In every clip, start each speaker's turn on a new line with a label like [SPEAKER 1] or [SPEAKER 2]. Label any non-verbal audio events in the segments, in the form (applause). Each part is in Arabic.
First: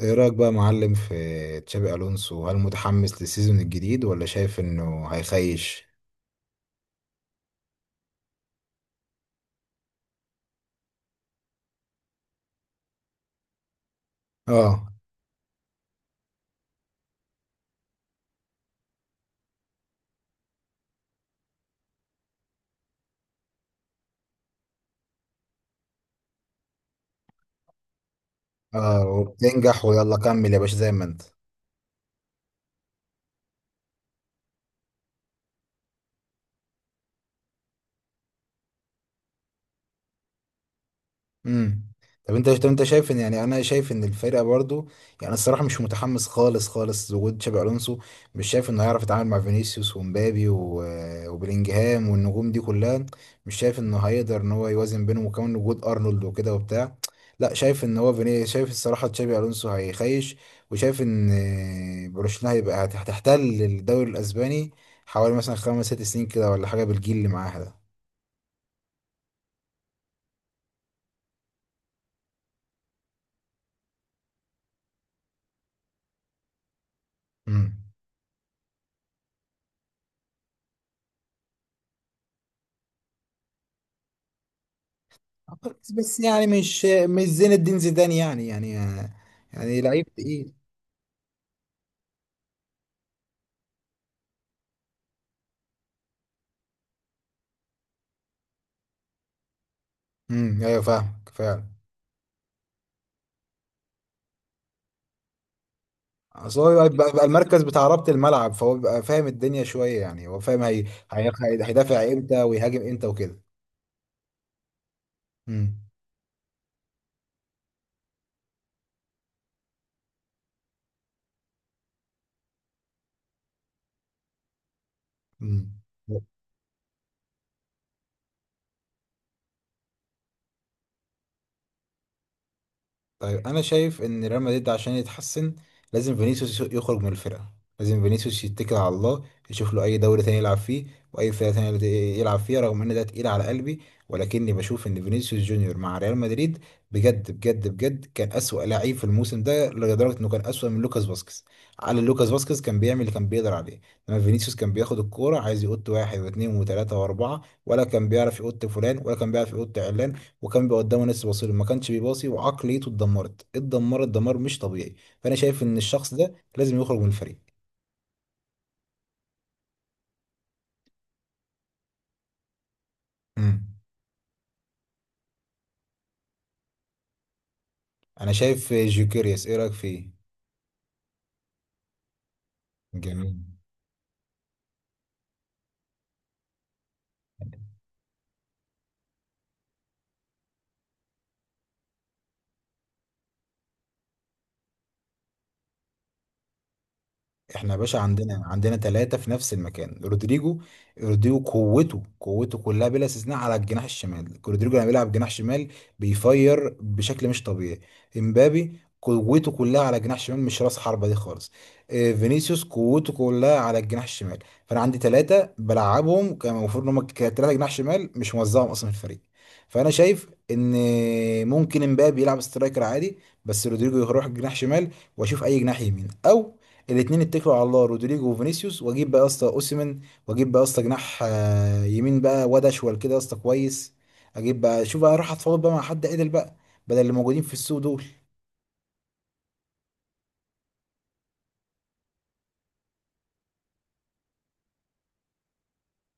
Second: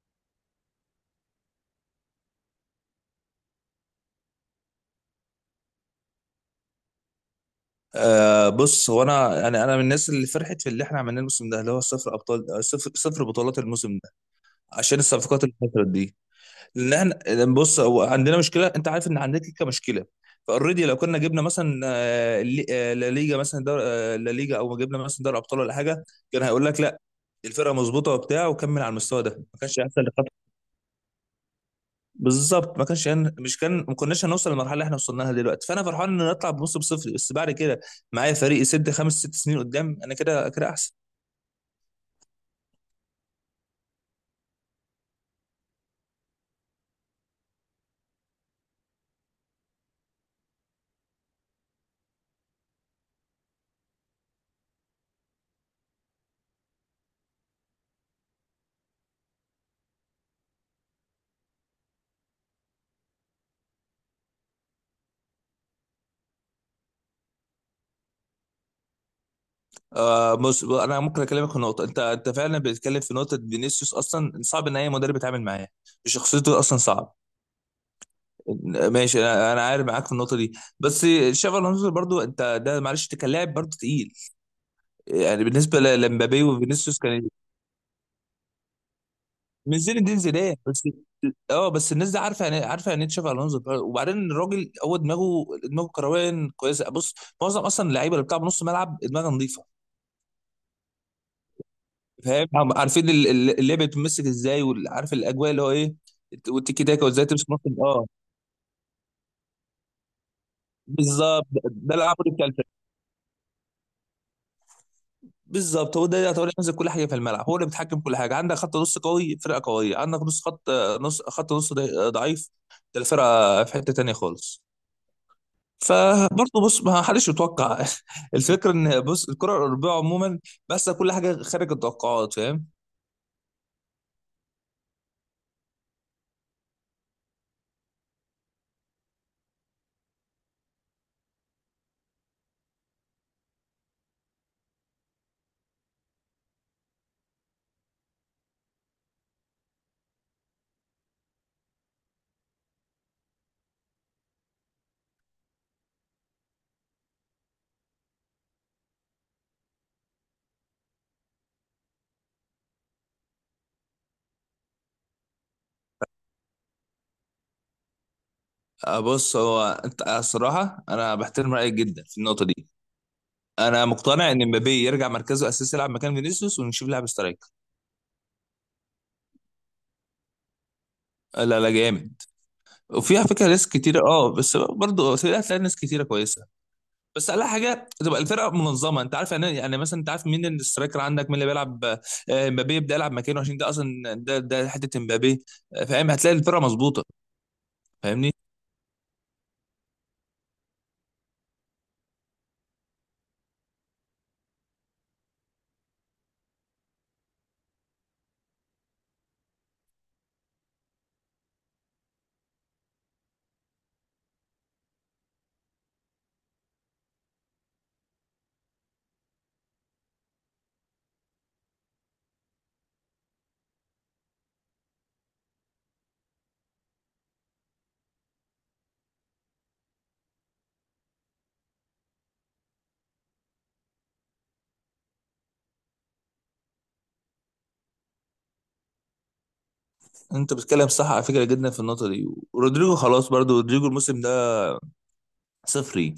[SPEAKER 1] ايه رأيك بقى يا معلم في تشابي الونسو؟ هل متحمس للسيزون الجديد ولا شايف انه هيخيش؟
[SPEAKER 2] بص هو انا من الناس اللي فرحت في اللي احنا عملناه الموسم ده اللي هو صفر ابطال، صفر صفر بطولات الموسم ده،
[SPEAKER 1] اه.
[SPEAKER 2] عشان الصفقات اللي حصلت دي. لان احنا لأن بص هو عندنا مشكله، انت عارف ان عندنا كيكه مشكله. فاوريدي، لو كنا جبنا مثلا لا ليجا، مثلا دور آه، لا ليجا، او جبنا مثلا دوري ابطال ولا حاجه، كان هيقول لك لا الفرقه مظبوطه وبتاع وكمل على
[SPEAKER 1] اه،
[SPEAKER 2] المستوى ده، ما كانش
[SPEAKER 1] وبتنجح
[SPEAKER 2] هيحصل.
[SPEAKER 1] ويلا كمل يا باشا زي ما انت.
[SPEAKER 2] بالظبط، ما كانش هن... مش كان ما كناش هنوصل للمرحله اللي احنا وصلنا لها دلوقتي، فانا فرحان ان نطلع بموسم صفر، بس بعد كده معايا فريق يسد خمس ست سنين قدام، انا كده كده احسن.
[SPEAKER 1] امم. طب انت شايف ان يعني انا شايف ان الفرقه برضو، يعني الصراحه مش متحمس خالص خالص وجود تشابي الونسو. مش شايف انه هيعرف يتعامل مع فينيسيوس ومبابي وبلينجهام والنجوم دي كلها، مش شايف انه هيقدر ان هو يوازن بينهم وكمان وجود ارنولد وكده وبتاع. لا، شايف ان هو فيني، شايف الصراحه تشابي الونسو هيخيش. وشايف ان برشلونه هيبقى هتحتل الدوري الاسباني حوالي مثلا 5 6 سنين كده ولا حاجه بالجيل اللي معاها ده.
[SPEAKER 2] بص، انا ممكن اكلمك في نقطه. انت فعلا بتتكلم في نقطه، فينيسيوس اصلا صعب ان اي مدرب يتعامل معاه، شخصيته اصلا صعب.
[SPEAKER 1] امم.
[SPEAKER 2] ماشي، انا عارف معاك في النقطه دي. بس شافي الونسو برضو، انت ده معلش انت كان لاعب برضو تقيل، يعني بالنسبه
[SPEAKER 1] بس
[SPEAKER 2] لمبابي
[SPEAKER 1] يعني مش
[SPEAKER 2] وفينيسيوس كان
[SPEAKER 1] مش
[SPEAKER 2] إيه؟
[SPEAKER 1] زين الدين زيدان، يعني يعني
[SPEAKER 2] من
[SPEAKER 1] يعني
[SPEAKER 2] زين
[SPEAKER 1] لعيب
[SPEAKER 2] الدين
[SPEAKER 1] تقيل.
[SPEAKER 2] زيدان بس. اه بس الناس دي عارفه يعني إيه؟ عارفه يعني ايه تشافي الونزو. وبعدين الراجل هو دماغه كرويا كويسه، بص. معظم اصلا اللعيبه اللي بتلعب نص ملعب دماغها نظيفه،
[SPEAKER 1] امم، ايوه، فاهمك فعلا.
[SPEAKER 2] فاهم. عارفين اللعبه بتمسك ازاي، وعارف الاجواء اللي هو ايه،
[SPEAKER 1] اصل هو
[SPEAKER 2] والتيكي
[SPEAKER 1] يبقى
[SPEAKER 2] تاكا
[SPEAKER 1] بيبقى
[SPEAKER 2] وازاي تمسك نص.
[SPEAKER 1] المركز بتاع
[SPEAKER 2] اه
[SPEAKER 1] ربط الملعب، فهو بيبقى فاهم الدنيا شويه، يعني هو فاهم.
[SPEAKER 2] بالظبط، ده
[SPEAKER 1] هيدافع
[SPEAKER 2] العمود
[SPEAKER 1] امتى
[SPEAKER 2] بتاع الفريق.
[SPEAKER 1] ويهاجم امتى وكده. امم.
[SPEAKER 2] بالظبط، هو ده هو اللي هتقول ينزل كل حاجه في الملعب، هو اللي بيتحكم كل حاجه. عندك خط نص قوي، فرقه قويه. عندك نص خط، نص خط نص ضعيف، ده الفرقه في حته تانيه خالص.
[SPEAKER 1] امم.
[SPEAKER 2] فبرضه بص، ما حدش يتوقع (laughs) الفكره ان بص الكره الاوروبيه عموما بس كل حاجه خارج التوقعات، فاهم.
[SPEAKER 1] طيب، انا شايف ان ريال مدريد عشان يتحسن لازم فينيسيوس يخرج من الفرقه. لازم فينيسيوس يتكل على الله، يشوف له اي دوري تاني يلعب فيه، واي فرقه تانيه يلعب فيها، رغم ان ده تقيل على قلبي. ولكني بشوف ان فينيسيوس جونيور مع ريال مدريد بجد بجد بجد كان اسوأ لعيب في الموسم ده، لدرجه انه كان اسوأ من لوكاس فاسكيز. على لوكاس فاسكيز كان بيعمل اللي كان بيقدر عليه، انما فينيسيوس كان بياخد الكوره عايز يقط واحد واثنين وثلاثه واربعه، ولا كان بيعرف يقط فلان، ولا كان بيعرف يقط علان، وكان بيبقى قدامه ناس بيباصيله ما كانش بيباصي، وعقليته اتدمرت اتدمرت دمار مش طبيعي. فانا شايف ان الشخص ده لازم يخرج من الفريق.
[SPEAKER 2] بص هو انت، الصراحه انا بحترم رايك جدا في النقطه دي.
[SPEAKER 1] امم.
[SPEAKER 2] انا مقتنع ان مبابي يرجع مركزه الاساسي، يلعب مكان فينيسيوس، ونشوف لاعب سترايك.
[SPEAKER 1] انا شايف جوكيريس، ايه رايك فيه؟
[SPEAKER 2] لا لا، جامد، وفيها
[SPEAKER 1] جميل.
[SPEAKER 2] فكره. ناس كتيره، بس برضه هتلاقي ناس كتيره كويسه. بس اقل حاجه تبقى الفرقه منظمه، انت عارف، يعني مثلا، انت عارف مين الاسترايكر عندك، مين اللي بيلعب. مبابي يبدا يلعب مكانه، عشان ده اصلا ده حته مبابي، فاهم. هتلاقي الفرقه مظبوطه،
[SPEAKER 1] احنا يا باشا
[SPEAKER 2] فاهمني.
[SPEAKER 1] عندنا 3 في نفس المكان. رودريجو، رودريجو قوته قوته كلها بلا استثناء على الجناح الشمال. رودريجو لما بيلعب جناح شمال بيفير بشكل مش طبيعي. امبابي قوته كلها على جناح شمال، مش راس حربة دي خالص. فينيسيوس قوته كلها على الجناح الشمال. فانا عندي 3 بلعبهم، كان المفروض ان هم 3 جناح شمال، مش موزعهم اصلا في الفريق. فانا شايف ان ممكن امبابي يلعب سترايكر عادي، بس رودريجو يروح جناح شمال، واشوف اي جناح يمين، او الاثنين اتكلوا على الله رودريجو وفينيسيوس، واجيب بقى يا اسطى اوسيمين، واجيب بقى يا اسطى جناح يمين بقى، واد اشول كده يا اسطى كويس، اجيب بقى شوف بقى، راح اتفاوض بقى مع حد عدل بقى، بدل اللي موجودين في السوق دول.
[SPEAKER 2] انت بتتكلم صح على فكره جدا في النقطه دي. ورودريجو خلاص برضو، رودريجو الموسم ده صفري،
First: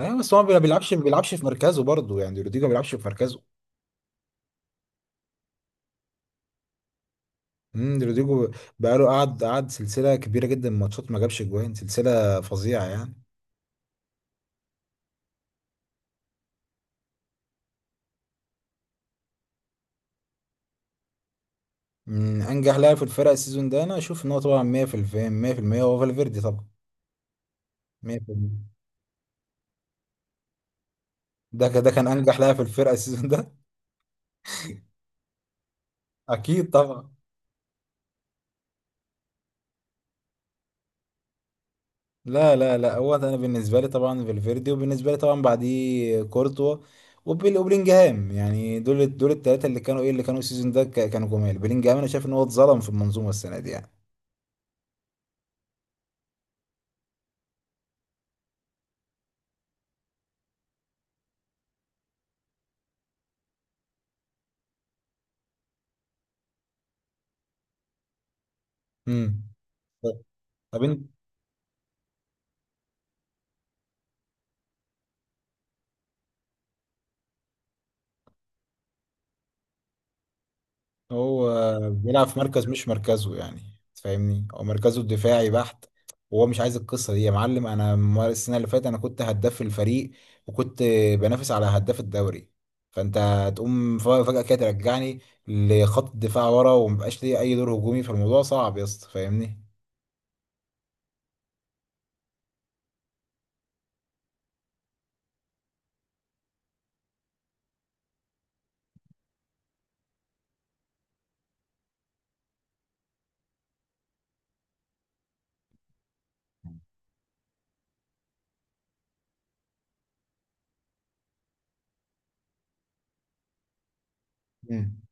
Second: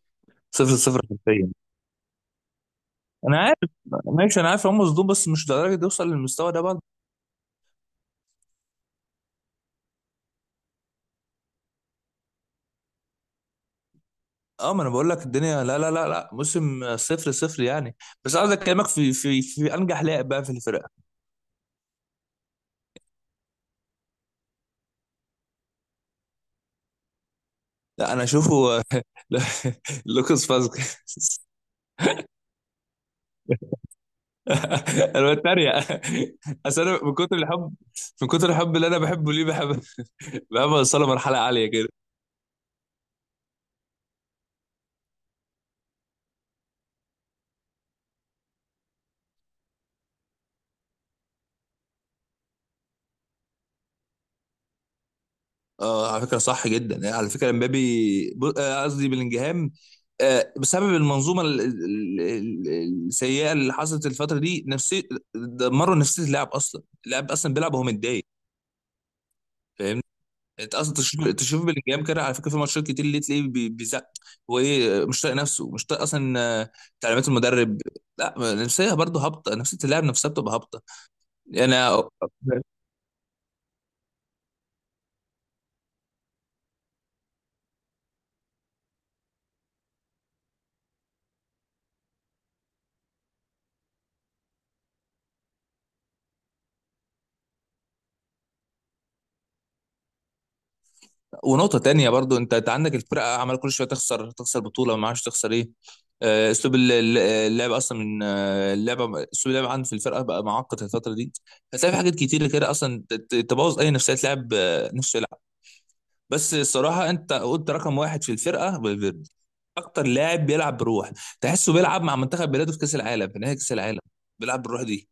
[SPEAKER 1] اه بس هو ما
[SPEAKER 2] صفر
[SPEAKER 1] بيلعبش
[SPEAKER 2] صفر
[SPEAKER 1] ما بيلعبش في
[SPEAKER 2] حرفيا.
[SPEAKER 1] مركزه برضه، يعني رودريجو ما بيلعبش في
[SPEAKER 2] انا
[SPEAKER 1] مركزه.
[SPEAKER 2] عارف، ماشي، انا عارف هم مصدوم، بس مش لدرجه يوصل للمستوى ده برضه.
[SPEAKER 1] امم. رودريجو بقى له قعد سلسله كبيره جدا من ماتشات ما جابش جوان، سلسله فظيعه يعني.
[SPEAKER 2] اه، ما انا بقول لك الدنيا لا لا لا لا، موسم صفر صفر يعني. بس عايز اكلمك في انجح لاعب بقى في الفرقه.
[SPEAKER 1] من انجح لاعب في الفرق السيزون ده، انا اشوف ان هو طبعا 100% 100% هو فالفيردي طبعا.
[SPEAKER 2] لا، انا
[SPEAKER 1] 100%.
[SPEAKER 2] اشوفه (laughs) لوكاس فاسكيز.
[SPEAKER 1] ده كان انجح لاعب في الفرقه السيزون ده.
[SPEAKER 2] انا بتريق،
[SPEAKER 1] (laughs) اكيد
[SPEAKER 2] اصل انا
[SPEAKER 1] طبعا.
[SPEAKER 2] من كتر الحب، من كتر الحب اللي انا بحبه ليه، بحب (laughs) بحب اوصله مرحله عاليه كده.
[SPEAKER 1] لا لا لا، هو انا بالنسبه لي طبعا فالفيردي، وبالنسبه لي طبعا بعديه كورتوا وبلينجهام. يعني دول دول الثلاثه اللي كانوا ايه، اللي كانوا السيزون ده كانوا جمال. بلينجهام انا شايف ان هو اتظلم في المنظومه السنه دي يعني.
[SPEAKER 2] اه، على فكره صح جدا يعني، على فكره امبابي قصدي بلينجهام، بسبب المنظومه السيئه اللي حصلت الفتره دي. نفسي دمروا نفسيه اللاعب، اصلا اللاعب اصلا بيلعب وهو متضايق،
[SPEAKER 1] امم.
[SPEAKER 2] فاهمني. انت
[SPEAKER 1] طب
[SPEAKER 2] اصلا
[SPEAKER 1] انت،
[SPEAKER 2] تشوف بلينجهام كده على فكره، في ماتشات كتير اللي تلاقيه بيزق. هو ايه، مش طايق نفسه، مش طايق اصلا تعليمات المدرب. لا نفسيه برضه هابطه، نفسيه اللاعب نفسها بتبقى هابطه.
[SPEAKER 1] هو
[SPEAKER 2] انا،
[SPEAKER 1] بيلعب في مركز مش مركزه يعني، تفهمني هو مركزه الدفاعي بحت، وهو مش عايز القصة دي يا معلم. انا السنة اللي فاتت انا كنت هداف الفريق، وكنت بنافس على هداف الدوري. فانت تقوم فجأة كده ترجعني لخط الدفاع ورا، ومبقاش ليه اي دور هجومي. فالموضوع صعب يا اسطى، فاهمني.
[SPEAKER 2] ونقطه تانية برضه، انت عندك الفرقه عمال كل شويه تخسر، تخسر بطوله، ما عادش تخسر ايه. اسلوب اللعب اصلا، من اللعبه، اسلوب اللعب عندي في الفرقه بقى معقد الفتره دي. هتلاقي في حاجات كتير كده اصلا تبوظ اي نفسيه لاعب، نفسه. بس الصراحه، انت قلت رقم واحد في الفرقه فالفيردي، اكتر لاعب بيلعب بروح، تحسه بيلعب مع منتخب بلاده في كاس العالم، في نهائي كاس العالم بيلعب بالروح
[SPEAKER 1] مم.
[SPEAKER 2] دي.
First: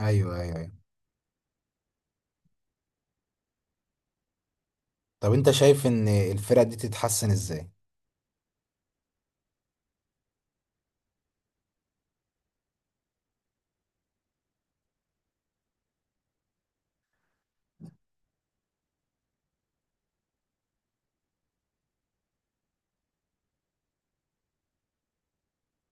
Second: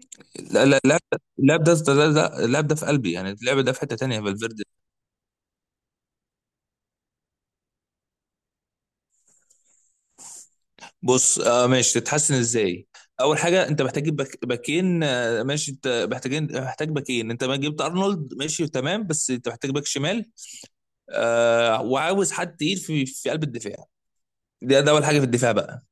[SPEAKER 1] ايوه ايوه
[SPEAKER 2] لا
[SPEAKER 1] ايوه.
[SPEAKER 2] لا لا، اللاعب اللاعب ده في قلبي، يعني اللعب ده في حته تانيه، فالفيردي.
[SPEAKER 1] طب انت شايف ان الفرقة دي تتحسن ازاي؟
[SPEAKER 2] بص، ماشي، تتحسن ازاي. اول حاجه، انت محتاج تجيب باكين، ماشي، انت محتاج باكين. انت ما جبت ارنولد ماشي تمام، بس انت محتاج باك شمال، وعاوز حد تقيل في قلب الدفاع. ده اول حاجه في الدفاع بقى.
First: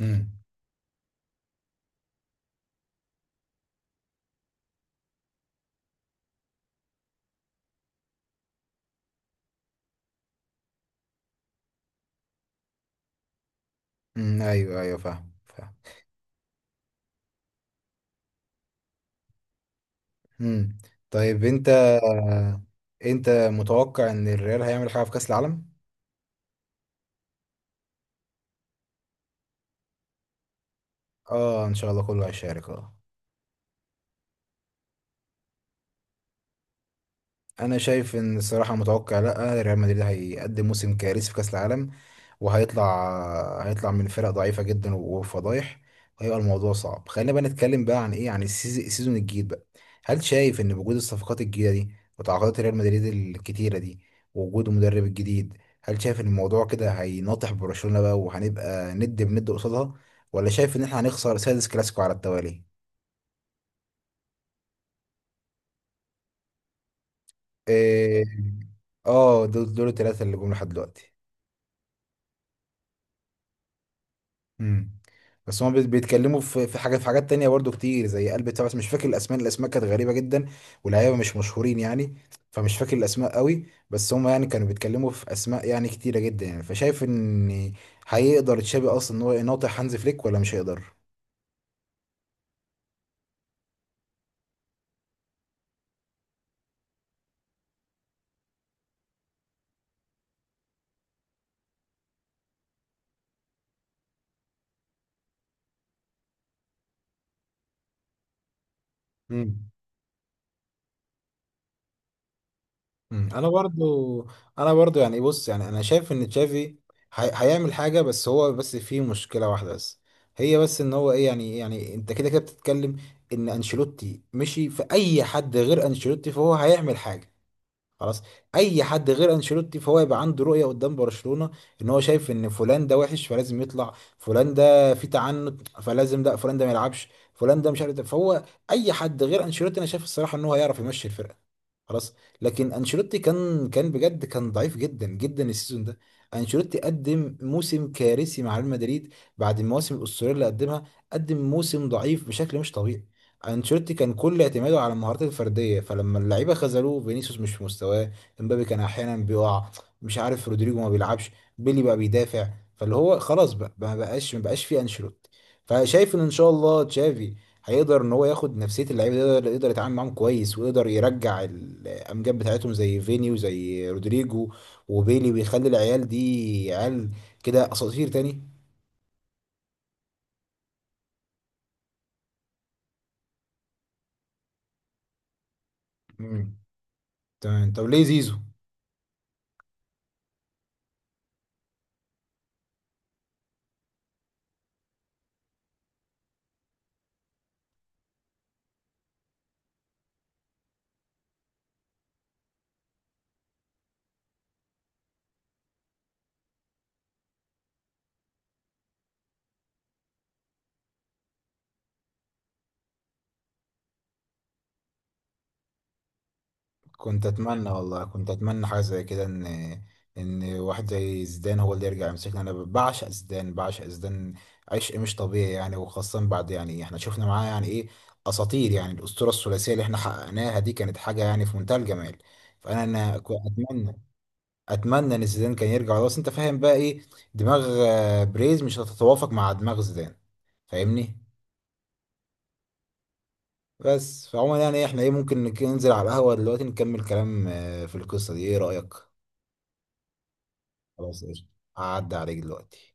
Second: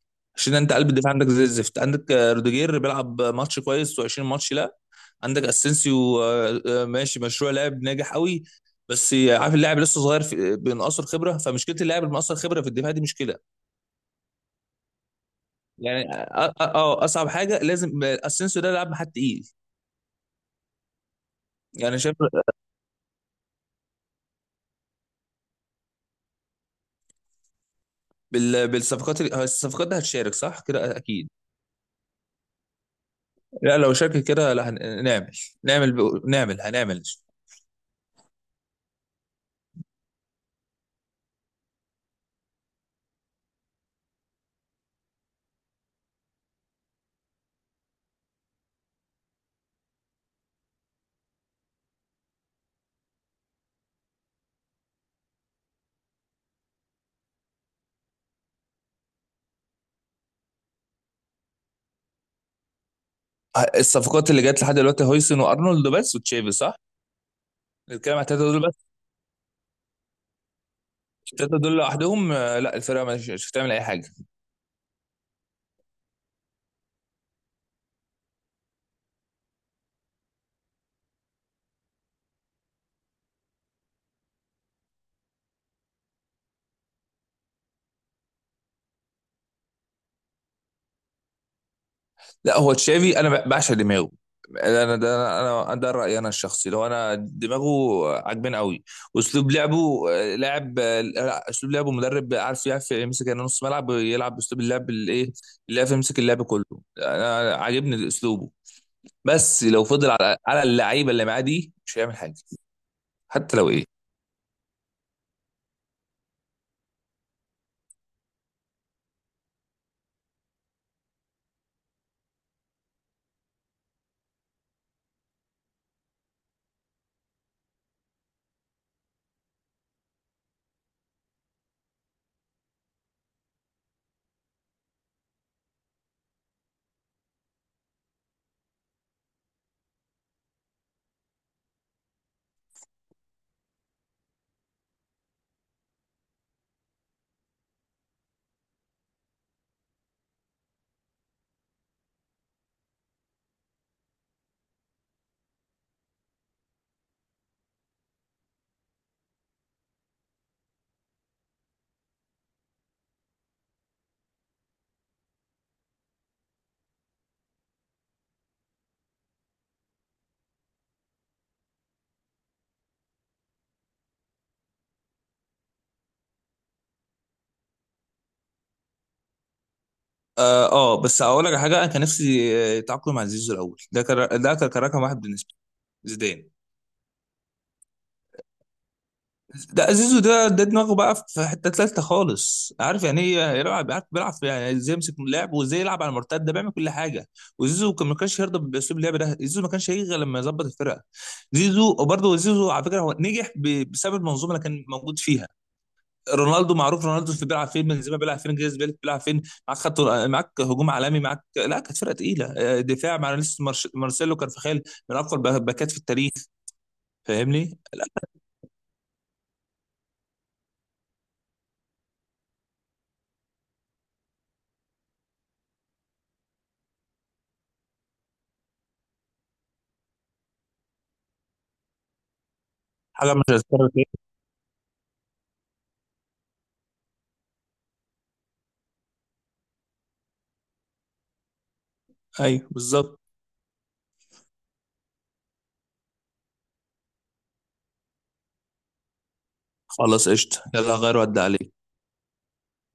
[SPEAKER 1] امم.
[SPEAKER 2] عشان انت قلب الدفاع عندك زي الزفت، عندك روديجير بيلعب ماتش كويس و20 ماتش لا. عندك اسينسيو ماشي، مشروع لاعب ناجح قوي، بس عارف اللاعب لسه صغير، في بينقصر خبره. فمشكله اللاعب المقصر خبره في الدفاع دي مشكله،
[SPEAKER 1] مم. ايوه ايوه فاهم فاهم.
[SPEAKER 2] يعني اصعب حاجه لازم، اسينسيو ده لاعب حد تقيل.
[SPEAKER 1] امم. طيب انت
[SPEAKER 2] يعني شايف،
[SPEAKER 1] انت متوقع ان الريال هيعمل حاجه في كاس العالم؟
[SPEAKER 2] بالصفقات الصفقات دي هتشارك صح كده اكيد.
[SPEAKER 1] اه، ان شاء الله كله هيشارك، اه.
[SPEAKER 2] لا لو شارك كده، لا هن- نعمل نعمل ب- نعمل هنعمل.
[SPEAKER 1] انا شايف ان الصراحه متوقع، لا، ريال مدريد هيقدم موسم كارثي في كاس العالم، وهيطلع من فرق ضعيفه جدا وفضايح، وهيبقى الموضوع صعب. خلينا بقى نتكلم بقى عن ايه، عن السيزون الجديد بقى. هل شايف ان وجود الصفقات الجديده دي، وتعاقدات ريال مدريد الكتيره دي، ووجود المدرب الجديد، هل شايف ان الموضوع كده هيناطح برشلونه بقى وهنبقى ند بند قصادها، ولا شايف ان احنا هنخسر سادس كلاسيكو على التوالي؟
[SPEAKER 2] الصفقات اللي جت لحد دلوقتي هويسن وارنولد بس وتشافي، صح؟ الكلام على
[SPEAKER 1] إيه.
[SPEAKER 2] التلاته دول.
[SPEAKER 1] اه، دول دول الثلاثه اللي جم لحد دلوقتي.
[SPEAKER 2] التلاتة دول لوحدهم لا الفرقة مش هتعمل أي حاجة.
[SPEAKER 1] امم. بس هما بيتكلموا في حاجات تانية برضو كتير زي قلب بتاع، بس مش فاكر الاسماء. الاسماء كانت غريبة جدا واللعيبة مش مشهورين يعني. فمش فاكر الاسماء قوي، بس هما يعني كانوا بيتكلموا في اسماء يعني كتيرة جدا يعني. فشايف ان هيقدر تشابي اصلا ان هو يناطح هانز فليك ولا مش هيقدر؟
[SPEAKER 2] لا هو تشافي، أنا بعشق دماغه. أنا ده رأيي أنا الشخصي، لو أنا. دماغه عاجباني قوي، وأسلوب لعبه، آه، لاعب آه، لا، أسلوب لعبه مدرب يعرف يمسك يعني نص ملعب، يلعب بأسلوب اللعب الإيه، اللي يعرف يمسك اللعب كله. أنا عاجبني أسلوبه، بس لو فضل على اللعيبة اللي معاه دي مش هيعمل حاجة،
[SPEAKER 1] مم. انا
[SPEAKER 2] حتى لو إيه.
[SPEAKER 1] برضو انا برضو يعني بص، يعني انا شايف ان تشافي هيعمل حاجه. بس هو بس فيه مشكله واحده بس، هي بس ان هو ايه يعني، يعني انت كده كده بتتكلم ان انشيلوتي مشي. في اي حد غير انشيلوتي فهو هيعمل حاجه. خلاص. اي حد غير انشيلوتي فهو يبقى عنده رؤيه قدام برشلونه. ان هو شايف ان فلان ده وحش فلازم يطلع، فلان ده في تعنت فلازم لا، فلان ده ما يلعبش، فلان ده مش عارف ده. فهو اي حد غير انشيلوتي انا شايف الصراحه ان هو هيعرف يمشي الفرقه. خلاص. لكن انشيلوتي كان بجد كان ضعيف جدا جدا السيزون ده. انشيلوتي قدم موسم كارثي مع ريال مدريد بعد المواسم الاسطوريه اللي قدمها. قدم موسم ضعيف بشكل مش طبيعي. انشيلوتي كان كل اعتماده على المهارات الفرديه، فلما اللعيبه خذلوه، فينيسيوس مش في مستواه، امبابي كان احيانا بيقع، مش عارف، رودريجو ما بيلعبش، بيلي بقى بيدافع، فاللي هو خلاص بقى، ما بقاش في انشيلوتي. فشايف ان ان شاء الله تشافي هيقدر ان هو ياخد نفسيه اللعيبه دي، يقدر يتعامل معاهم كويس، ويقدر يرجع الامجاد بتاعتهم زي فيني وزي رودريجو وبيلي، ويخلي العيال دي عيال كده اساطير تاني.
[SPEAKER 2] بس هقول لك على حاجه. انا كان نفسي يتعاقدوا مع زيزو الاول، ده كان رقم واحد بالنسبه لي زيدان.
[SPEAKER 1] مم. تمام. طب ليه زيزو؟
[SPEAKER 2] ده زيزو، ده دماغه بقى في حته تالته خالص، عارف يعني ايه يلعب، عارف بيلعب في، يعني ازاي يمسك اللعب وازاي يلعب على المرتد، ده بيعمل كل حاجه. وزيزو كان ما كانش يرضى باسلوب اللعب ده، زيزو ما كانش هيجي غير لما يظبط الفرقه. زيزو، وبرضه زيزو على فكره هو نجح بسبب المنظومه اللي كان موجود فيها. رونالدو معروف، رونالدو في بيلعب فين، بنزيما بيلعب فين، جريز بيلعب فين. معاك خط، معاك هجوم عالمي، معاك لا، كانت فرقه تقيله، دفاع مع لسه مارسيلو كارفخال، من اقوى الباكات في التاريخ،
[SPEAKER 1] كنت اتمنى
[SPEAKER 2] فاهمني.
[SPEAKER 1] والله كنت اتمنى حاجه زي كده، ان واحد زي زيدان هو اللي يرجع يمسكنا. انا بعشق زيدان، بعشق زيدان عشق مش طبيعي يعني. وخاصه بعد، يعني احنا شفنا معاه يعني ايه، اساطير. يعني الاسطوره الثلاثيه اللي احنا حققناها دي كانت حاجه يعني في منتهى الجمال. فانا انا ك-
[SPEAKER 2] حاجه مش هتتكرر
[SPEAKER 1] اتمنى
[SPEAKER 2] تاني.
[SPEAKER 1] اتمنى ان زيدان كان يرجع. بس انت فاهم بقى ايه، دماغ بريز مش هتتوافق مع دماغ زيدان، فاهمني.
[SPEAKER 2] ايوه بالظبط.
[SPEAKER 1] بس فعموما يعني احنا ايه، ممكن ننزل على القهوه دلوقتي، نكمل كلام في القصه دي، ايه رايك؟
[SPEAKER 2] خلاص قشطة، يلا غير
[SPEAKER 1] خلاص
[SPEAKER 2] ودي
[SPEAKER 1] قشطة.
[SPEAKER 2] عليك.
[SPEAKER 1] هعدي عليك دلوقتي.